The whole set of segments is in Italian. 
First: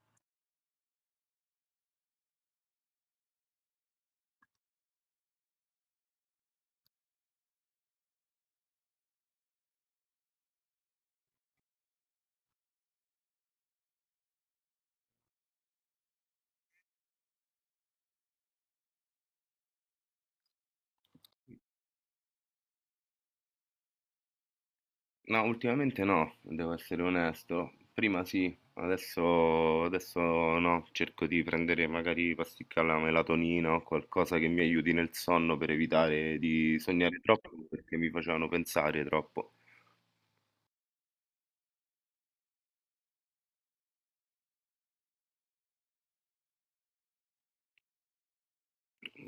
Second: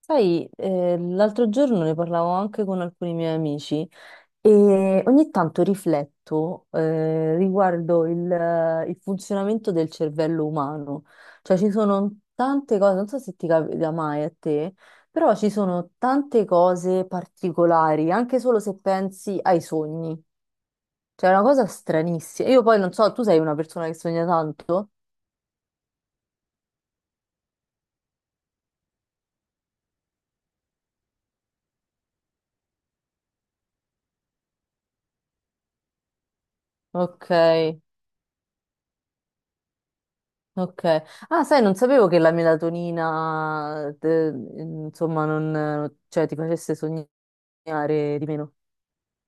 Sai, l'altro giorno ne parlavo anche con alcuni miei amici e ogni tanto rifletto riguardo il funzionamento del cervello umano. Cioè ci sono tante cose, non so se ti capita mai a te, però ci sono tante cose particolari, anche solo se pensi ai sogni. Cioè è una cosa stranissima. Io poi non so, tu sei una persona che sogna tanto? No, ultimamente no, devo essere onesto. Prima sì, adesso, adesso no. Cerco di prendere magari pasticche alla melatonina o qualcosa che mi aiuti nel sonno per evitare di sognare Ok. troppo perché mi facevano pensare troppo. Ok. Ah, sai, non sapevo che la melatonina, insomma, non, cioè, ti facesse sognare di meno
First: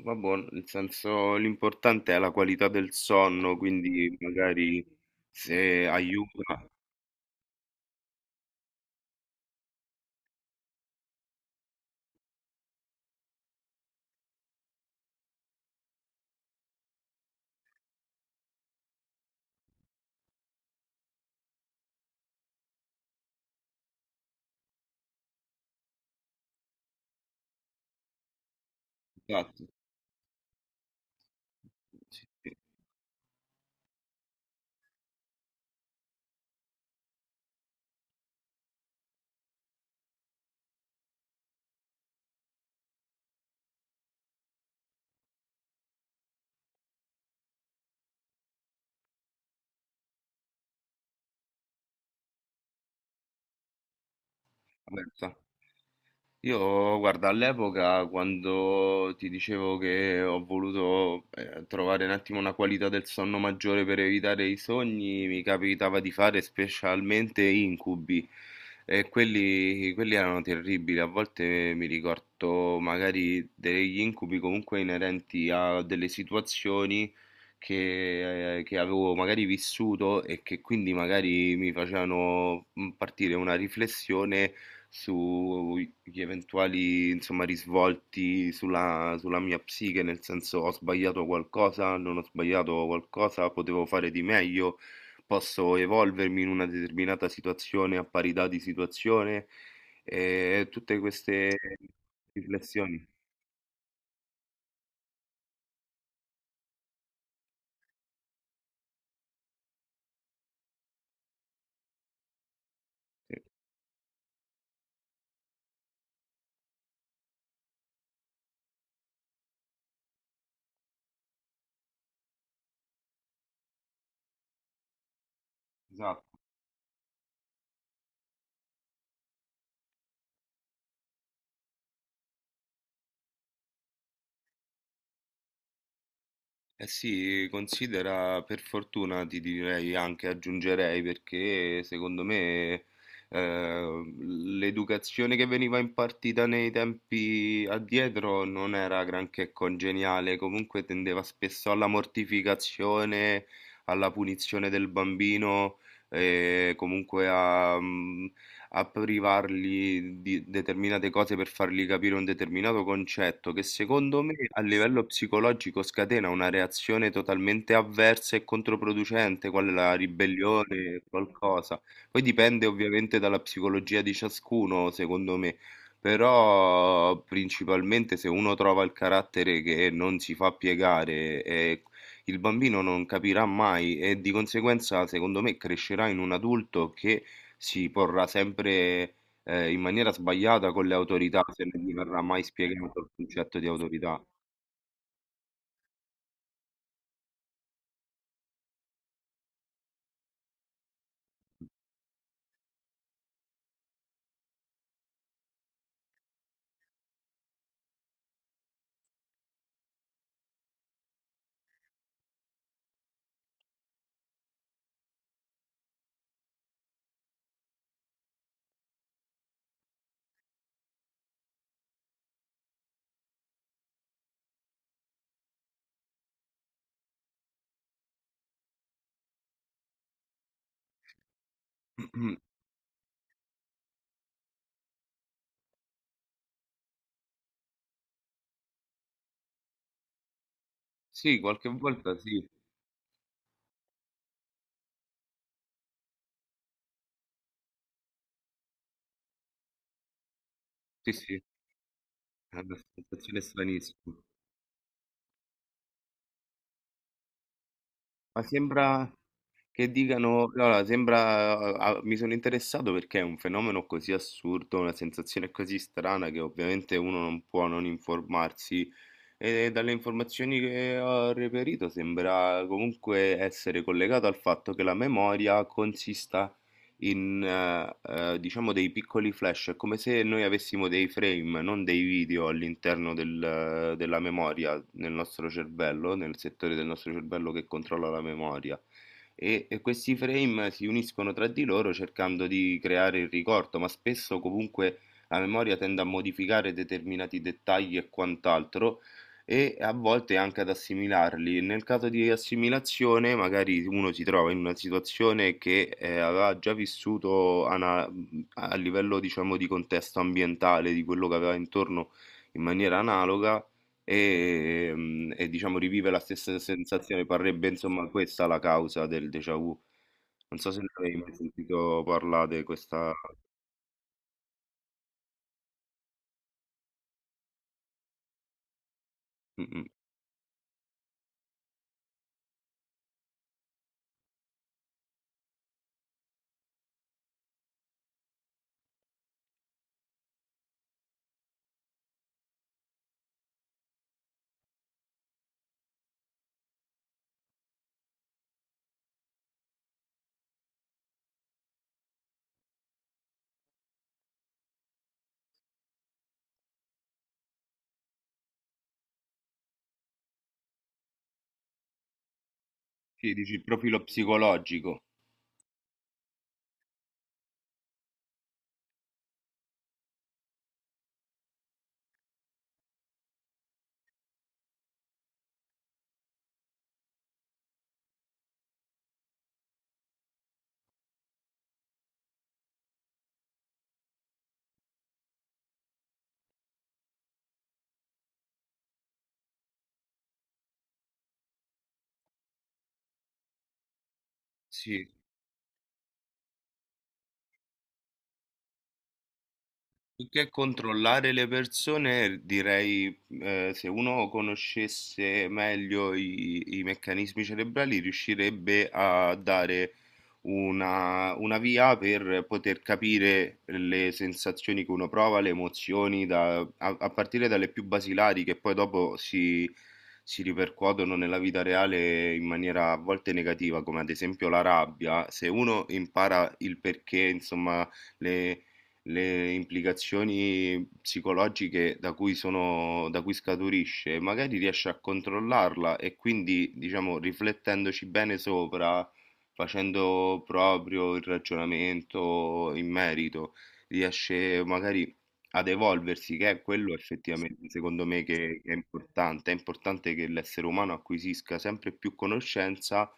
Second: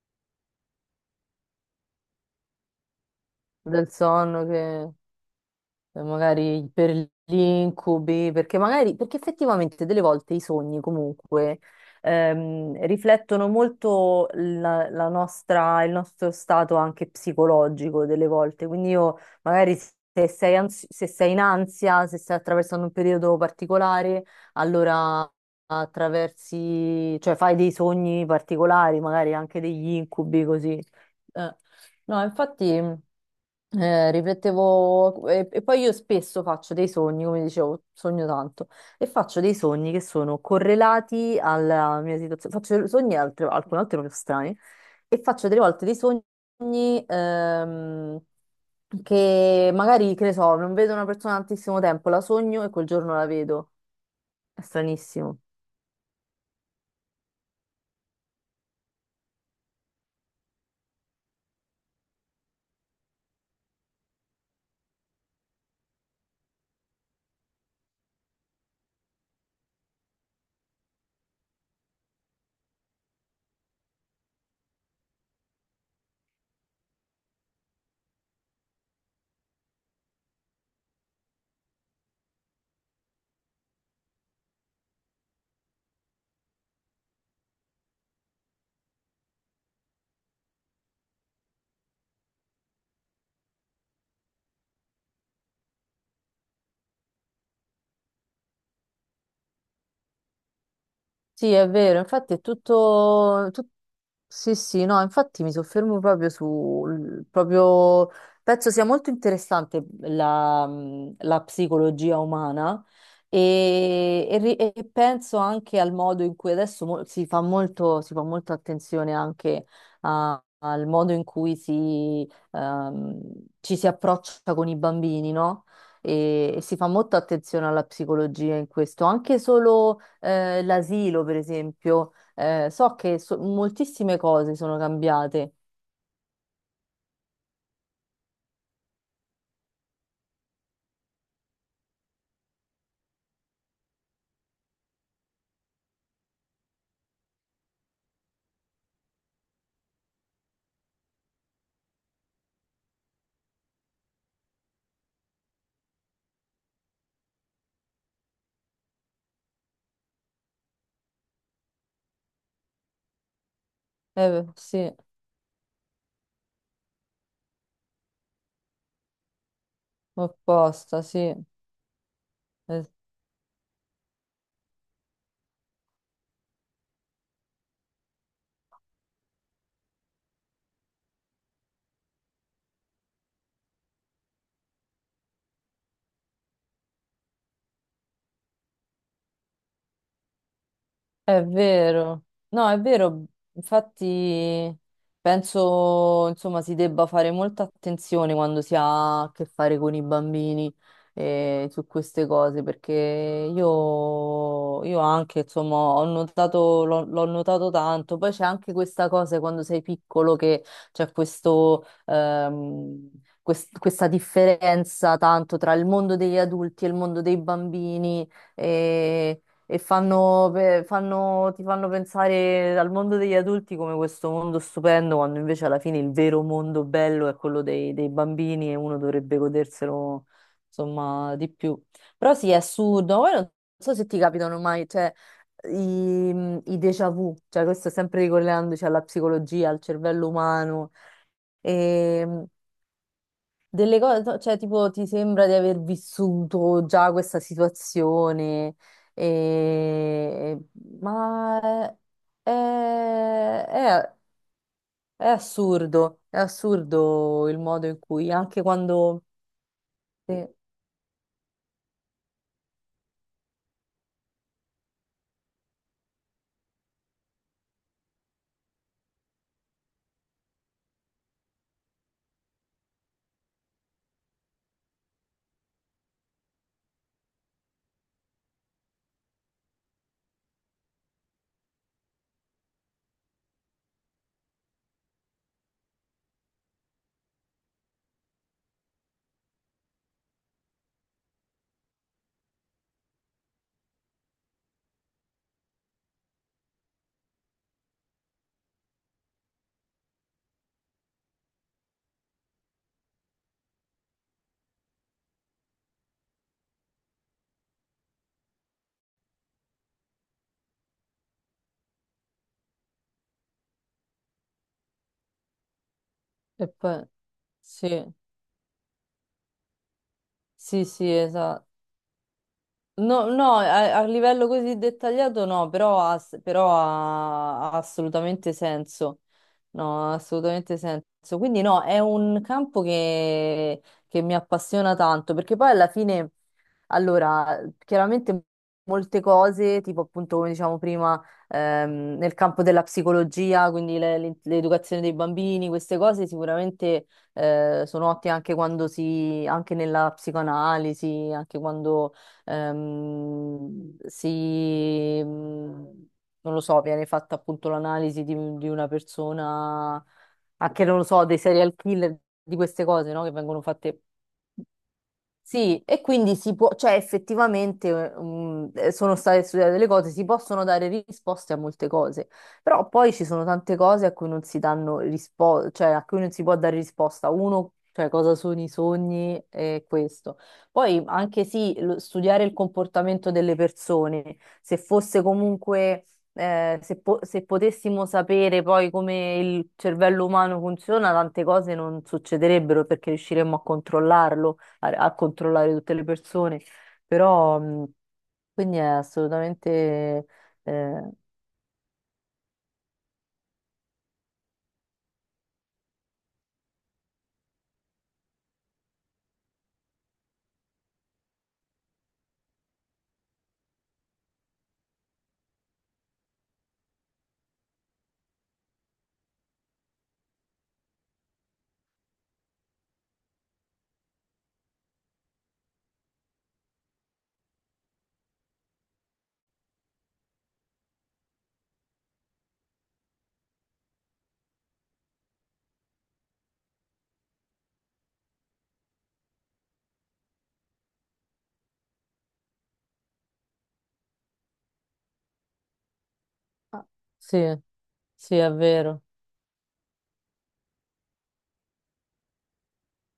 Vabbè, nel senso l'importante è la qualità del sonno, del quindi sonno magari che... se aiuta. magari per gli incubi, perché magari, perché effettivamente delle volte i sogni comunque riflettono molto la nostra, il nostro stato anche psicologico delle volte, quindi io magari se sei in ansia, se stai attraversando un periodo particolare, allora attraversi, cioè fai dei sogni particolari, magari anche Esatto. degli incubi così. Eh, No, Sì, sì. infatti riflettevo e poi io spesso faccio dei sogni, come dicevo, sogno tanto, e faccio dei sogni che sono correlati alla mia situazione. Faccio alcune volte proprio strani e faccio delle volte dei sogni che magari, che ne so, non vedo una persona da tantissimo tempo, la sogno e quel giorno la vedo. È Vabbè, sta- stranissimo. Io, guarda, all'epoca quando ti dicevo che ho voluto trovare un attimo una qualità del sonno maggiore per evitare i sogni, mi capitava di fare specialmente incubi e quelli erano terribili. A volte mi ricordo magari degli incubi comunque inerenti a delle situazioni che avevo magari vissuto e che quindi magari mi facevano partire una riflessione sugli eventuali, insomma, risvolti sulla mia psiche, nel senso ho sbagliato qualcosa, non ho sbagliato qualcosa, potevo fare di meglio, posso evolvermi in una determinata situazione a parità di situazione e tutte queste Sì, è vero, infatti è riflessioni. tutto. Sì, sì, no, infatti mi soffermo proprio sul... proprio... Penso sia molto interessante la psicologia umana Sì, e e penso anche al modo in cui adesso si fa molto, si fa molta attenzione anche al modo in cui si, ci si approccia con i bambini, no? esatto. E si fa molta attenzione alla psicologia in questo, anche solo l'asilo, per esempio. So che moltissime cose sono cambiate. Eh sì, considera per fortuna ti direi anche aggiungerei perché secondo me l'educazione che veniva impartita nei tempi addietro non era granché congeniale, comunque tendeva spesso alla mortificazione, alla punizione del bambino e comunque a privarli di determinate cose per fargli capire un determinato concetto che secondo me a Sì, livello psicologico scatena una reazione totalmente avversa e controproducente, quale la apposta, ribellione, sì. qualcosa. Poi dipende Eh, ovviamente dalla psicologia di ciascuno, secondo me. Però principalmente se uno trova il carattere che non si fa piegare, e il bambino non capirà mai e di conseguenza, secondo me, crescerà in un adulto che si porrà sempre in maniera sbagliata con le autorità, È se non gli verrà vero, mai no, è spiegato il vero, concetto di autorità. infatti penso insomma si debba fare molta attenzione quando si ha a che fare con i bambini su queste cose perché io anche insomma ho notato, l'ho notato tanto, poi c'è anche questa cosa quando sei piccolo che c'è questo, questa differenza tanto tra il mondo degli adulti e il mondo dei bambini. E e fanno, ti fanno pensare al mondo degli adulti come questo mondo stupendo, quando invece alla fine il vero mondo bello è quello dei, dei bambini e uno dovrebbe goderselo, insomma, di più. Però sì, è assurdo. Poi non so se ti capitano mai, cioè, i, i déjà vu, cioè questo sempre ricollegandoci alla psicologia, al cervello umano. Sì, qualche volta sì, Ehm, delle cose, no, cioè, tipo, ti sembra di aver vissuto già questa situazione, e- sì, sì, ma è, è una sensazione stranissima. È assurdo il modo in cui, Ma anche sembra, quando... Che Sì, dicano: e "Guarda sembra a a mi sono interessato perché è un fenomeno così assurdo, una sensazione così strana che ovviamente uno non può non informarsi e dalle informazioni che ho reperito sembra comunque essere collegato al fatto che la memoria consista in, diciamo dei piccoli flash, è come se noi avessimo dei frame, non dei video all'interno della memoria, nel nostro cervello, nel settore del nostro cervello che controlla la memoria e, questi frame si uniscono tra di loro cercando di creare il ricordo, ma spesso comunque la memoria tende a modificare determinati dettagli e quant'altro e a volte anche ad assimilarli. Nel caso di assimilazione, magari uno si trova in una situazione che aveva già vissuto a livello, diciamo, di contesto ambientale, di quello che aveva intorno in maniera analoga. E diciamo rivive la stessa poi- sensazione, parrebbe insomma sì, questa la causa del déjà vu. Non so se sì, ne sì, avevi mai esatto. sentito parlare di questa. No, no, a, a livello così dettagliato no, però ha, però ha assolutamente senso. Mh-mh. No, ha assolutamente senso. Quindi no, è un campo che mi appassiona tanto, perché poi alla fine, allora, chiaramente molte cose, tipo appunto come diciamo prima, nel campo della psicologia, quindi l'educazione dei bambini, queste cose sicuramente sono ottime anche quando si, anche nella psicoanalisi, anche quando ehm, si, mh, non lo so, viene fatta appunto l'analisi di una persona, anche non lo so, dei serial killer, di queste cose, no? Che Sì, dici vengono il fatte profilo psicologico. sì, e quindi si può, cioè effettivamente sono state studiate delle cose, si possono dare risposte a molte cose, però poi ci sono tante cose a cui non si danno risposta, cioè a cui non si può dare risposta. Uno, cioè cosa sono i sogni e questo. Poi anche sì, studiare il comportamento delle persone, se fosse comunque, se potessimo sapere poi come il cervello umano funziona, tante cose non succederebbero perché riusciremmo a controllarlo a, Sì. a controllare tutte le persone, però quindi è assolutamente Più che eh, controllare le persone, direi, se uno conoscesse meglio i meccanismi cerebrali, riuscirebbe a dare una via per poter capire le sensazioni che uno prova, le emozioni, a, a partire dalle più basilari, che poi dopo si ripercuotono nella vita reale in maniera a volte negativa, come ad esempio la rabbia. Se uno impara il perché, insomma, le le implicazioni psicologiche da cui sono, da cui scaturisce, magari riesce a controllarla e quindi, diciamo, riflettendoci bene sopra, facendo proprio il ragionamento in merito, riesce magari ad evolversi, che è ah, quello sì, effettivamente secondo me sì, è che è vero. importante. È importante che l'essere umano acquisisca sempre più conoscenza,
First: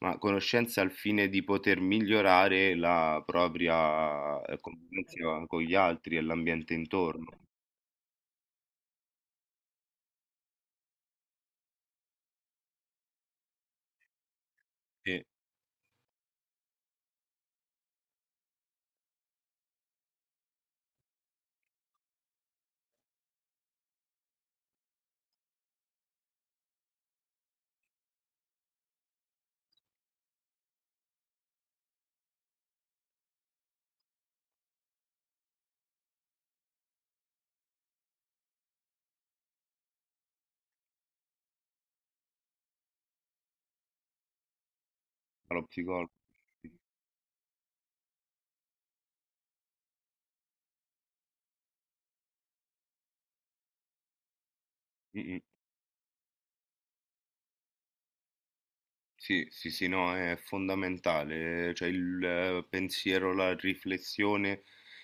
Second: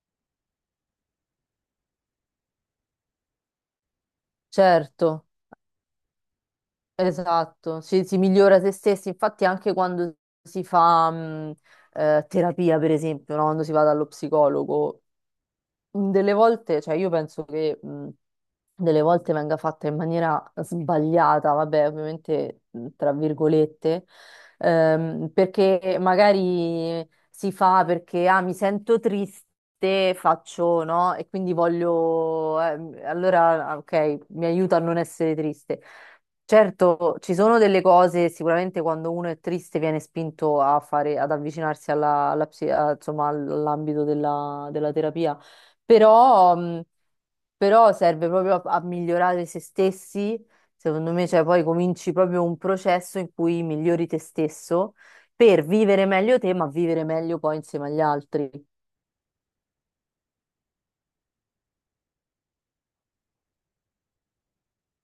ma conoscenza al fine di poter migliorare la propria Certo, convivenza con gli altri e l'ambiente intorno. esatto, si migliora se stessi, infatti anche quando si fa terapia, per esempio, no? Quando si va dallo psicologo, Sì, delle volte, cioè io penso che delle volte venga fatta in maniera sbagliata, vabbè, ovviamente tra virgolette, perché magari si fa perché ah, mi sento triste. Faccio, no? E quindi voglio, allora, ah, ok, mi aiuta a non essere triste. Certo, ci sono delle cose, sicuramente quando uno è triste viene spinto a fare, ad avvicinarsi alla, insomma, all'ambito della della terapia dallo psicologo. però, Sì. Però serve proprio a, a migliorare se stessi, secondo me, cioè poi cominci proprio un processo in cui migliori te stesso Mm, mm. per vivere meglio te, ma vivere meglio poi insieme agli altri. Sì, sì, sì, no, è fondamentale, cioè il pensiero, la riflessione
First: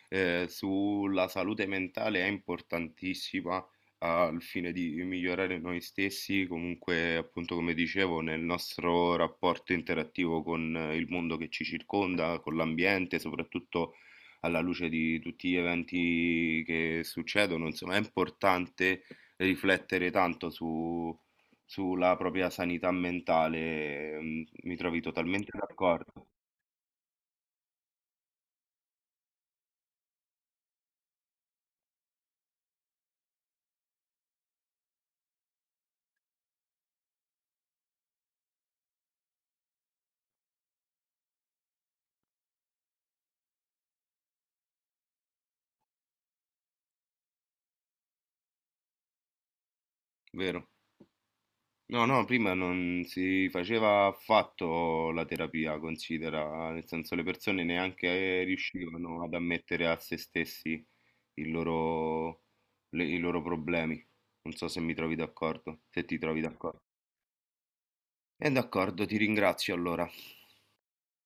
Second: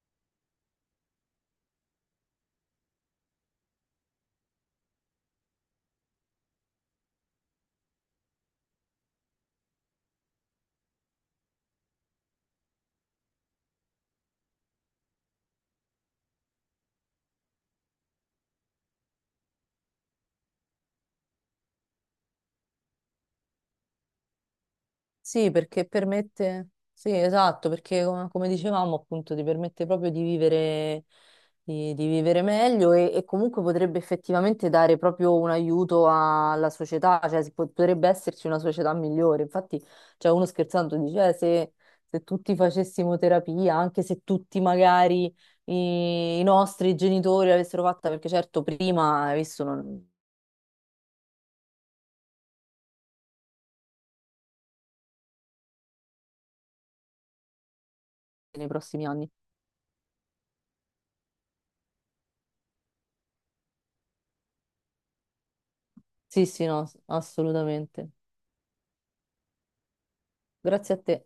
sulla salute mentale è importantissima al fine di migliorare noi stessi, comunque appunto come dicevo, nel nostro rapporto interattivo con il mondo che ci circonda, con l'ambiente, soprattutto alla luce di tutti gli eventi che succedono, insomma, è importante riflettere tanto su sulla propria sanità mentale, mm, mi trovi totalmente Sì, perché d'accordo, permette, sì, esatto, perché come dicevamo appunto ti permette proprio di vivere meglio e comunque potrebbe effettivamente dare proprio un aiuto alla società, cioè potrebbe esserci una società migliore. Infatti, cioè, uno scherzando dice, se, se tutti facessimo terapia, anche se tutti magari i, i nostri genitori l'avessero fatta, perché certo prima, hai visto, non- vero? No, no, prima non si faceva affatto la terapia, considera, nel senso le persone neanche nei prossimi riuscivano anni." ad ammettere a se stessi il loro- i loro problemi. Non so se mi trovi d'accordo, se ti trovi Sì, sì, no, d'accordo. Assolutamente. E d'accordo, ti ringrazio allora. Grazie a te.